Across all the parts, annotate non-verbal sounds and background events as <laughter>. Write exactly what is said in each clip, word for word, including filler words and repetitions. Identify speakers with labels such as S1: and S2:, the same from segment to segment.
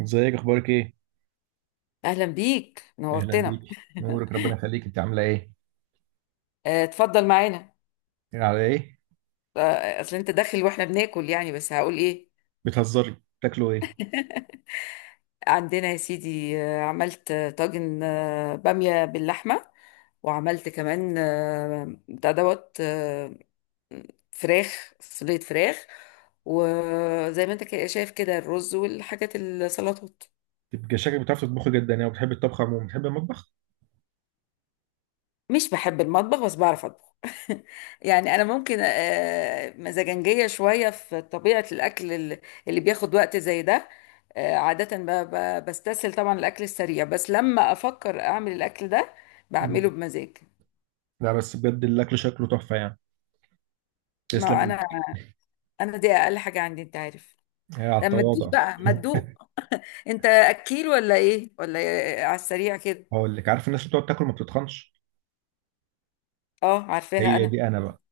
S1: ازيك، اخبارك ايه؟
S2: اهلا بيك،
S1: اهلا
S2: نورتنا.
S1: بيك، نورك، ربنا يخليك، انت عامله ايه؟
S2: آه، اتفضل معانا.
S1: ايه على ايه؟
S2: آه، اصل انت داخل واحنا بناكل، يعني بس هقول ايه.
S1: بتهزري؟ بتاكلوا ايه؟
S2: عندنا يا سيدي، آه، عملت آه، طاجن، آه، بامية باللحمة. وعملت كمان، آه، بتاع دوت، آه، فراخ صينية، فراخ. وزي ما انت كده شايف كده، الرز والحاجات، السلطات.
S1: تبقى شكلك بتعرف تطبخي جدا يعني، وبتحب الطبخ عموما، بتحب المطبخ؟
S2: مش بحب المطبخ بس بعرف اطبخ. <laughs> يعني انا ممكن آه، مزاجنجيه شويه في طبيعه الاكل ال- اللي بياخد وقت زي ده. آه، عاده ب- ب- بستسهل طبعا الاكل السريع، بس لما افكر اعمل الاكل ده
S1: مم.
S2: بعمله بمزاج.
S1: لا بس بجد الاكل شكله تحفه يعني. تسلم
S2: ما انا
S1: ايدك.
S2: انا دي اقل حاجه عندي، انت عارف.
S1: هي على
S2: لما تدوق
S1: التواضع.
S2: بقى ما تدوق. انت اكيل ولا ايه ولا إيه؟ على السريع كده.
S1: <laughs> هقول لك، عارف الناس اللي بتقعد تاكل ما بتتخنش؟
S2: اه، عارفاها
S1: هي
S2: انا.
S1: دي انا بقى.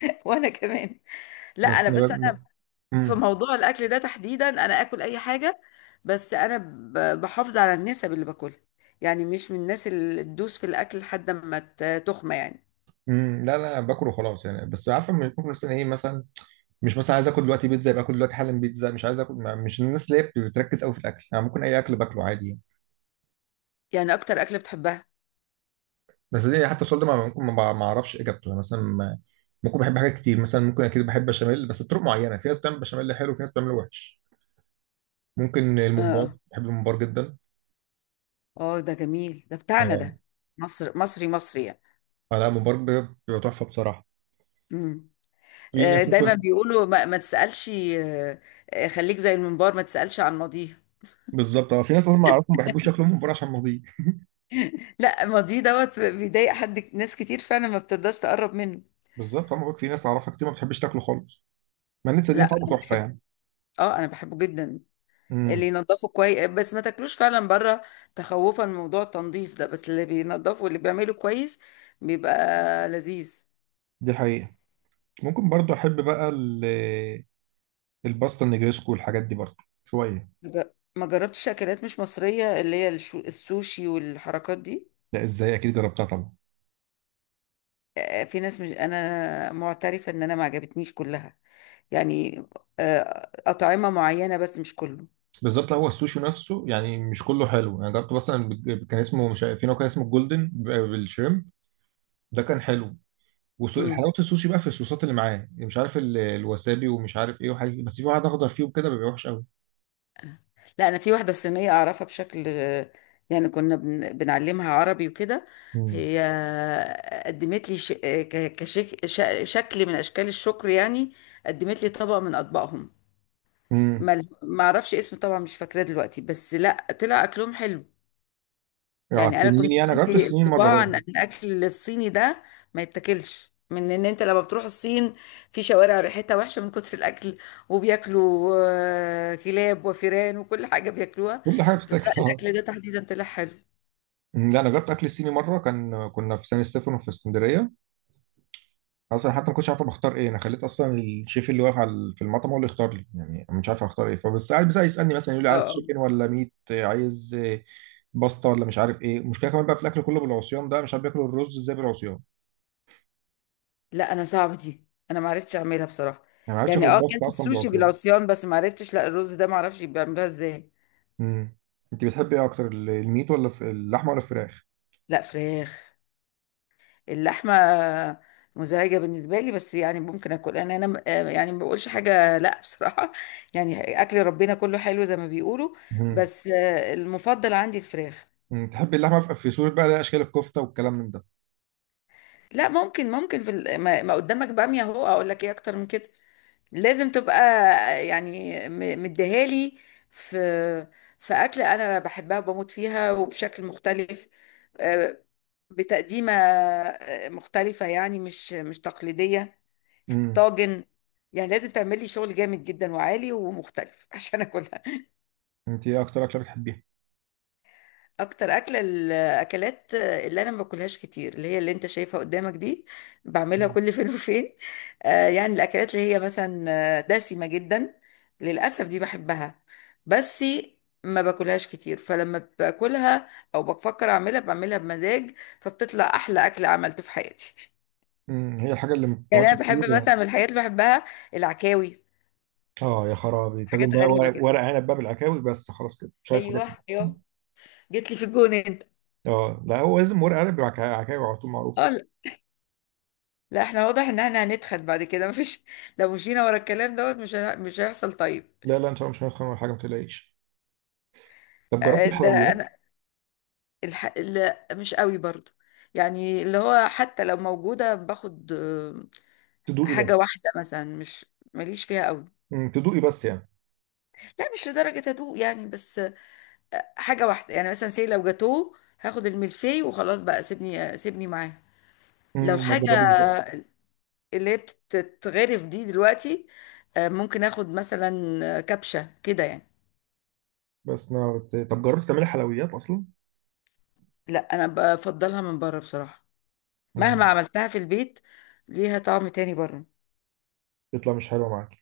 S2: <laughs> وانا كمان. لا
S1: بس
S2: انا
S1: انا
S2: بس،
S1: بقى.
S2: في
S1: مم.
S2: موضوع الاكل ده تحديدا انا اكل اي حاجه، بس انا ب- بحافظ على النسب اللي باكلها. يعني مش من الناس اللي تدوس في الاكل لحد ما ت- تخمى يعني.
S1: مم. لا لا، أنا باكل وخلاص يعني، بس عارفه لما يكون مثلا ايه، مثلا مش مثلا عايز اكل دلوقتي بيتزا يبقى اكل دلوقتي حالا بيتزا، مش عايز اكل ما- مش الناس اللي هي بتركز قوي في الاكل يعني، ممكن اي اكل باكله عادي يعني.
S2: يعني اكتر اكل بتحبها؟
S1: بس دي حتى السؤال ده ما- ممكن ما بع- ما اعرفش اجابته يعني، مثلا ما- ممكن بحب حاجات كتير، مثلا ممكن اكيد بحب بشاميل بس بطرق معينه، في ناس بتعمل بشاميل حلو وفي ناس بتعمله وحش. ممكن
S2: اه،
S1: الممبار،
S2: اه،
S1: بحب الممبار جدا.
S2: آه، ده جميل، ده بتاعنا
S1: اه.
S2: ده. مصر، مصري مصري يعني.
S1: آه، لا الممبار بيبقى بيبقى تحفه بصراحه.
S2: مم.
S1: في
S2: آه،
S1: ناس
S2: دايما
S1: ممكن.
S2: بيقولوا ما, ما تسالش، آه، آه، خليك زي المنبار ما تسالش عن ماضيه.
S1: بالظبط، اه في ناس اصلا ما اعرفهم ما بيحبوش ياكلوا الممبار عشان ماضيه.
S2: لا، ماضيه دوت بيضايق حد، ناس كتير فعلا ما بترضاش تقرب منه.
S1: بالظبط، انا بقول في ناس اعرفها كتير ما بتحبش تاكله خالص، مع ان دي
S2: لا
S1: طعمه
S2: انا
S1: تحفه
S2: بحب،
S1: يعني.
S2: اه انا بحبه جدا. اللي
S1: امم.
S2: ينضفوا كويس، بس ما تاكلوش فعلا بره، تخوفا من موضوع التنظيف ده. بس اللي بينضفوا، اللي بيعمله كويس، بيبقى لذيذ.
S1: دي حقيقه. ممكن برضو احب بقى ال- الباستا النجريسكو والحاجات دي برضو شويه.
S2: مج- ما جربتش اكلات مش مصرية، اللي هي الشو- السوشي والحركات دي.
S1: لا ازاي، اكيد جربتها طبعا.
S2: آه، في ناس، مش انا، معترفة ان انا ما عجبتنيش كلها يعني. آه، اطعمة معينة، بس مش كله.
S1: بالظبط، هو السوشي نفسه يعني مش كله حلو، انا جربت مثلا بج- كان اسمه مش عارف- في نوع كان اسمه الجولدن ب- بالشريمب، ده كان حلو.
S2: مم.
S1: وحلاوه السوشي بقى في الصوصات اللي معاه، مش عارف ال- الوسابي ومش عارف ايه وحاجه، بس في واحد اخضر فيه وكده بيبقى وحش قوي.
S2: لا، انا في واحده صينيه اعرفها بشكل. يعني كنا بن- بنعلمها عربي وكده.
S1: مم.
S2: هي قدمت لي ش... ك- كشك... ش... شكل من اشكال الشكر يعني. قدمت لي طبق من اطباقهم،
S1: امم.
S2: ما ما اعرفش اسم طبعا، مش فاكراه دلوقتي. بس لا، طلع اكلهم حلو.
S1: على
S2: يعني انا
S1: السنين
S2: كنت
S1: يعني، أنا جربت
S2: عندي
S1: السنين مره
S2: انطباع
S1: برضه.
S2: ان الاكل الصيني ده ما يتاكلش، من ان انت لما بتروح الصين، في شوارع ريحتها وحشه من كتر الاكل. وبياكلوا آه، كلاب وفيران وكل حاجه بياكلوها.
S1: كل حاجه
S2: بس لا،
S1: بتتاكل. <laughs> اه.
S2: الاكل ده تحديدا طلع حلو.
S1: أمم، لا انا جربت اكل الصيني مره، كان كنا في سان ستيفانو في اسكندريه، اصلا حتى ما كنتش عارف أنا بختار ايه، انا خليت اصلا الشيف اللي واقف على في المطعم هو اللي يختار لي يعني، أنا مش عارف اختار ايه، فبس قاعد بس يسالني مثلا يقول لي
S2: اه.
S1: عايز
S2: آه.
S1: تشيكن ولا ميت، عايز آه، باستا ولا مش عارف ايه. المشكله كمان بقى في الاكل كله بالعصيان ده، مش عارف بياكلوا الرز ازاي بالعصيان.
S2: لا انا صعبه دي، انا ما عرفتش اعملها بصراحه.
S1: يعني ما عرفتش اكل
S2: يعني اه،
S1: الباستا
S2: اكلت
S1: اصلا
S2: السوشي
S1: بالعصيان.
S2: بالعصيان، بس ما عرفتش لا. الرز ده ما اعرفش بيعملوها ازاي.
S1: امم. انت بتحبي ايه اكتر، ال- الميت ولا في اللحمه ولا الفراخ؟
S2: لا، فراخ. اللحمة مزعجة بالنسبة لي، بس يعني ممكن أكل. أنا أنا م- آه يعني ما بقولش حاجة، لأ بصراحة. <laughs> يعني أكل ربنا كله حلو زي ما بيقولوا.
S1: امم.
S2: بس آه، المفضل عندي الفراخ.
S1: أمم. تحبي اللحمه في في صوره بقى ليها اشكال، الكفته والكلام من ده؟
S2: لا، ممكن ممكن في ال- ما ما قدامك بامية أهو، أقول لك إيه أكتر من كده؟ لازم تبقى يعني، م- مديهالي. في في أكلة أنا بحبها وبموت فيها، وبشكل مختلف. آه، بتقديمة آه، مختلفة، يعني مش مش تقليدية، في
S1: امم.
S2: الطاجن. يعني لازم تعملي شغل جامد جدا وعالي ومختلف <laughs> عشان أكلها.
S1: انت ايه اكتر اكله بتحبيها؟
S2: اكتر اكله الاكلات اللي انا ما باكلهاش كتير، اللي هي اللي انت شايفها قدامك دي. بعملها كل <laughs> فين وفين. آه يعني الاكلات اللي هي مثلا آه، دسمه جدا. للاسف دي بحبها، بس ما باكلهاش كتير. فلما باكلها او بفكر اعملها، بعملها بمزاج، فبتطلع احلى اكل عملته في حياتي.
S1: امم هي الحاجه اللي ما
S2: <laughs> يعني
S1: بتتعملش
S2: انا
S1: كتير.
S2: بحب مثلا، من الحاجات اللي بحبها، العكاوي.
S1: اه يا خرابي، تاكل
S2: حاجات
S1: بقى
S2: غريبه
S1: ورق
S2: كده.
S1: ورق عنب بقى بالعكاوي، بس خلاص كده مش عايز حاجات
S2: ايوه،
S1: تانية.
S2: ايوه، جيت لي في الجون انت.
S1: اه لا هو لازم ورق عنب بالعكاوي، عكاوي على طول معروف.
S2: اه، لا احنا واضح ان احنا هنتخن بعد كده. <laughs> مفيش. لو مشينا ورا الكلام دوت مش هن- مش هيحصل طيب.
S1: لا لا، ان شاء الله مش هنخن ولا حاجه، ما تقلقيش. طب جربت
S2: آه، ده
S1: الحلويات؟
S2: انا، الح... لا مش قوي برضو. يعني اللي هو حتى لو موجودة باخد آه،
S1: تدوقي
S2: حاجة
S1: بس.
S2: واحدة مثلا، مش ماليش فيها قوي.
S1: امم تدوقي بس يعني.
S2: لا مش لدرجة هدوء يعني، بس آه، حاجة واحدة يعني. مثلا سي لو جاتوه هاخد الملفي وخلاص بقى، سيبني آه، سيبني معاه. لو
S1: امم ما
S2: حاجة
S1: تجربيش بقى.
S2: اللي هي بتتغرف دي دلوقتي، آه، ممكن اخد مثلا آه، كبشة كده يعني.
S1: بس ما بت... طب جربت تعملي حلويات اصلا؟
S2: لا، انا بفضلها من بره بصراحة. مهما
S1: امم
S2: عملتها في البيت، ليها طعم تاني بره.
S1: تطلع مش حلوه معاك؟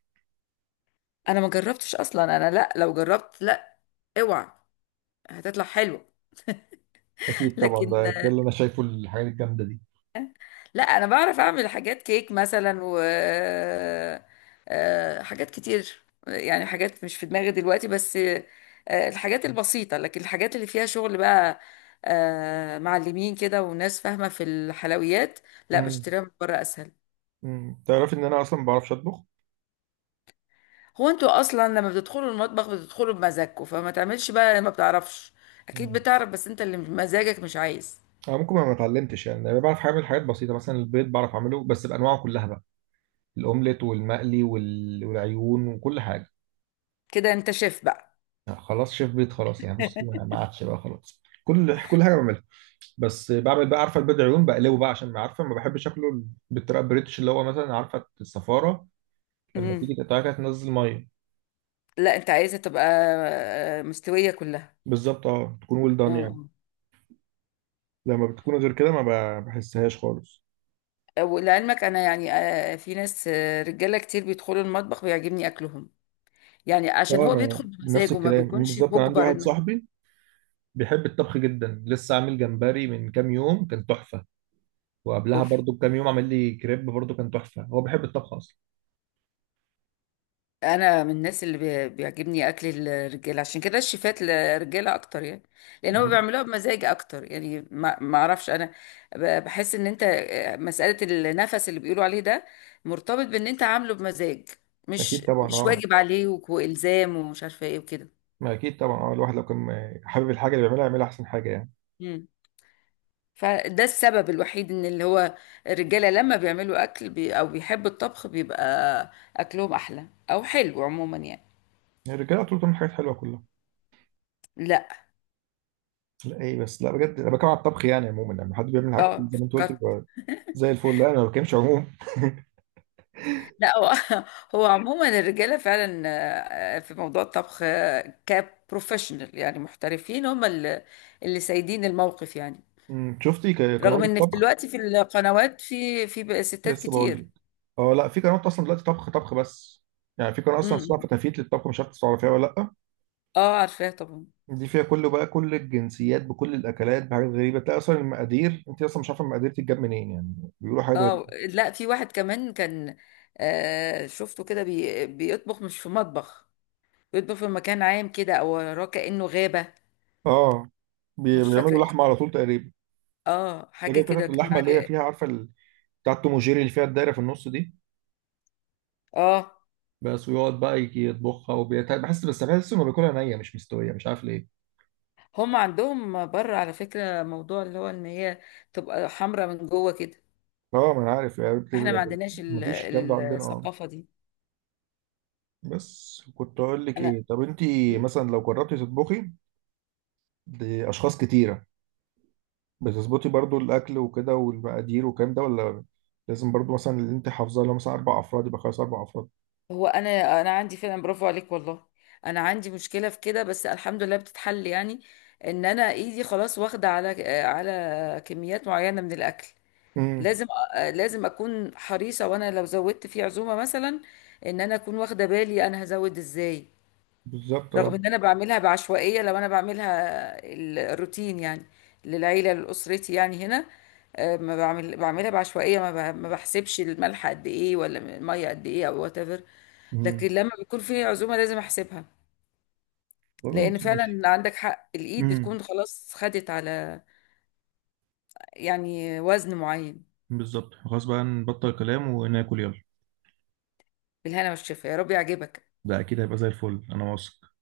S2: انا ما جربتش اصلا انا. لا، لو جربت، لا، اوعى، هتطلع حلوه. <laughs>
S1: اكيد طبعا،
S2: لكن
S1: ده كل اللي انا شايفه الحاجات الجامده دي.
S2: لا، انا بعرف اعمل حاجات كيك مثلا، و آه، حاجات كتير يعني. حاجات مش في دماغي دلوقتي، بس آه، الحاجات البسيطه. لكن الحاجات اللي فيها شغل بقى، آه، معلمين كده وناس فاهمه في الحلويات، لا
S1: امم
S2: بشتريها من بره اسهل.
S1: امم تعرف ان انا اصلا ما بعرفش اطبخ.
S2: هو انتوا اصلا لما بتدخلوا المطبخ بتدخلوا بمزاجكم، فما تعملش بقى لما بتعرفش. اكيد
S1: امم
S2: بتعرف، بس انت اللي مزاجك مش عايز.
S1: انا ممكن ما ما اتعلمتش يعني، انا بعرف اعمل حاجات بسيطه مثلا البيض بعرف اعمله بس بانواعه كلها بقى. الاومليت والمقلي وال- والعيون وكل حاجه.
S2: كده انت شيف بقى.
S1: خلاص شيف بيت خلاص يعني، بص ما ما
S2: <laughs>
S1: عادش بقى خلاص، كل كل حاجه بعملها. بس بعمل بقى عارفه البيض عيون بقلبه بقى عشان ما عارفه ما بحبش اكله بالطريقه البريتش، اللي هو مثلا عارفه الصفاره لما
S2: امم.
S1: تيجي تقطعها كده تنزل ميه.
S2: لا انت عايزه تبقى آه، مستويه كلها.
S1: بالظبط اه، تكون ويل دان يعني.
S2: اه.
S1: لما بتكون غير كده، ما ب- بحسهاش خالص.
S2: آه. ولعلمك انا يعني، آه، في ناس، آه، رجاله كتير بيدخلوا المطبخ بيعجبني اكلهم. يعني عشان
S1: اه
S2: هو
S1: انا
S2: بيدخل
S1: نفس
S2: بمزاجه، ما
S1: الكلام
S2: بيكونش
S1: بالظبط، انا عندي
S2: مجبر
S1: واحد
S2: انه.
S1: صاحبي بيحب الطبخ جدا، لسه عامل جمبري من كام يوم كان تحفه، وقبلها
S2: اوف.
S1: برضو بكام يوم عمل لي كريب برضو كان تحفه، هو بيحب الطبخ اصلا.
S2: انا من الناس اللي بي- بيعجبني اكل الرجاله، عشان كده الشيفات الرجاله اكتر يعني. لان هم بيعملوها بمزاج اكتر. يعني ما ما اعرفش انا، ب- بحس ان انت آه، مساله النفس اللي بيقولوا عليه ده مرتبط بان انت عامله بمزاج،
S1: اكيد
S2: مش
S1: طبعا
S2: مش
S1: اه،
S2: واجب عليه وك- والزام ومش عارفه ايه وكده.
S1: ما اكيد طبعا اه الواحد لو كان حابب الحاجه اللي بيعملها يعملها احسن حاجه يعني.
S2: مم. فده السبب الوحيد، ان اللي هو الرجاله لما بيعملوا اكل بي او بيحبوا الطبخ، بيبقى اكلهم احلى او حلو عموما يعني.
S1: يعني الرجاله طول بتعمل حاجات حلوه كلها.
S2: لا.
S1: لا ايه بس، لا بجد انا بتكلم على الطبخ يعني عموما، لما حد بيعمل حاجه
S2: اه
S1: زي ما انت قلت
S2: افتكرت.
S1: بيبقى زي الفل. لا انا ما بتكلمش عموما.
S2: لا هو <laughs> هو عموما الرجاله فعلا آه، في موضوع الطبخ آه، كبروفيشنال، يعني محترفين، هم اللي اللي سايدين الموقف يعني.
S1: أمم، شفتي ك-
S2: رغم
S1: قنوات
S2: ان في
S1: الطبخ؟
S2: دلوقتي في القنوات، في في بقى ستات
S1: لسه بقول لك.
S2: كتير.
S1: اه لا في قنوات اصلا دلوقتي طبخ طبخ بس. يعني في قناه اصلا
S2: امم.
S1: اسمها فتافيت للطبخ، مش عارف تعرفيها ولا لا.
S2: اه، عارفاه طبعا.
S1: دي فيها كله بقى، كل الجنسيات بكل الاكلات بحاجات غريبه، تلاقي اصلا المقادير، انت اصلا مش عارفه المقادير تتجاب منين يعني. بيقولوا حاجات.
S2: اه لا، في واحد كمان كان، آه شفته كده، بي بيطبخ مش في مطبخ. بيطبخ في مكان عام كده، او وراه كأنه غابة.
S1: اه بي-
S2: مش فاكرة
S1: بيعملوا لحمه على
S2: اسمه،
S1: طول تقريبا.
S2: اه
S1: ده
S2: حاجة
S1: جايب
S2: كده
S1: قطعه
S2: كان
S1: اللحمه اللي هي
S2: عليه.
S1: فيها، عارفه ال- بتاعه توم وجيري اللي فيها الدايره في النص دي.
S2: اه
S1: بس ويقعد بقى يجي يطبخها، وبيت... بحس، بس بحس انه بياكلها نيه مش مستويه، مش عارف ليه.
S2: هم عندهم بره، على فكرة، موضوع اللي هو ان هي تبقى حمرا من جوه كده.
S1: اه ما انا عارف يعني،
S2: احنا ما
S1: بتبقى-
S2: عندناش ال-
S1: مفيش الكلام ده
S2: ال-
S1: عندنا اه.
S2: الثقافة دي.
S1: بس كنت اقول لك
S2: انا.
S1: ايه، طب انت
S2: مم.
S1: مثلا لو جربتي تطبخي لاشخاص كتيره، بتظبطي برضو الاكل وكده والمقادير والكلام ده، ولا لازم برضو مثلا اللي انت حافظاه لو مثلا اربع افراد يبقى خلاص اربع افراد؟
S2: هو انا انا عندي فعلا، برافو عليك والله. انا عندي مشكلة في كده، بس الحمد لله بتتحل يعني. ان انا ايدي خلاص واخدة على على كميات معينة من الاكل.
S1: امم.
S2: لازم أ- لازم اكون حريصة. وانا لو زودت في عزومة مثلا، ان انا اكون واخدة بالي انا هزود ازاي.
S1: بالظبط اه.
S2: رغم ان انا بعملها بعشوائيه. لو انا بعملها ال- الروتين يعني، للعيله لاسرتي يعني هنا، آه، ما بعمل بعملها بعشوائيه، ما ب- ما بحسبش الملح قد ايه ولا الميه قد ايه، او وات ايفر. لكن
S1: امم
S2: لما بيكون في عزومه لازم احسبها.
S1: خلاص
S2: لان
S1: ماشي.
S2: فعلا عندك حق، الايد
S1: امم
S2: بتكون خلاص خدت على يعني وزن معين.
S1: بالظبط، خلاص بقى نبطل كلام وناكل يلا.
S2: بالهنا والشفا، يا رب يعجبك.
S1: ده اكيد هيبقى زي الفل انا واثق.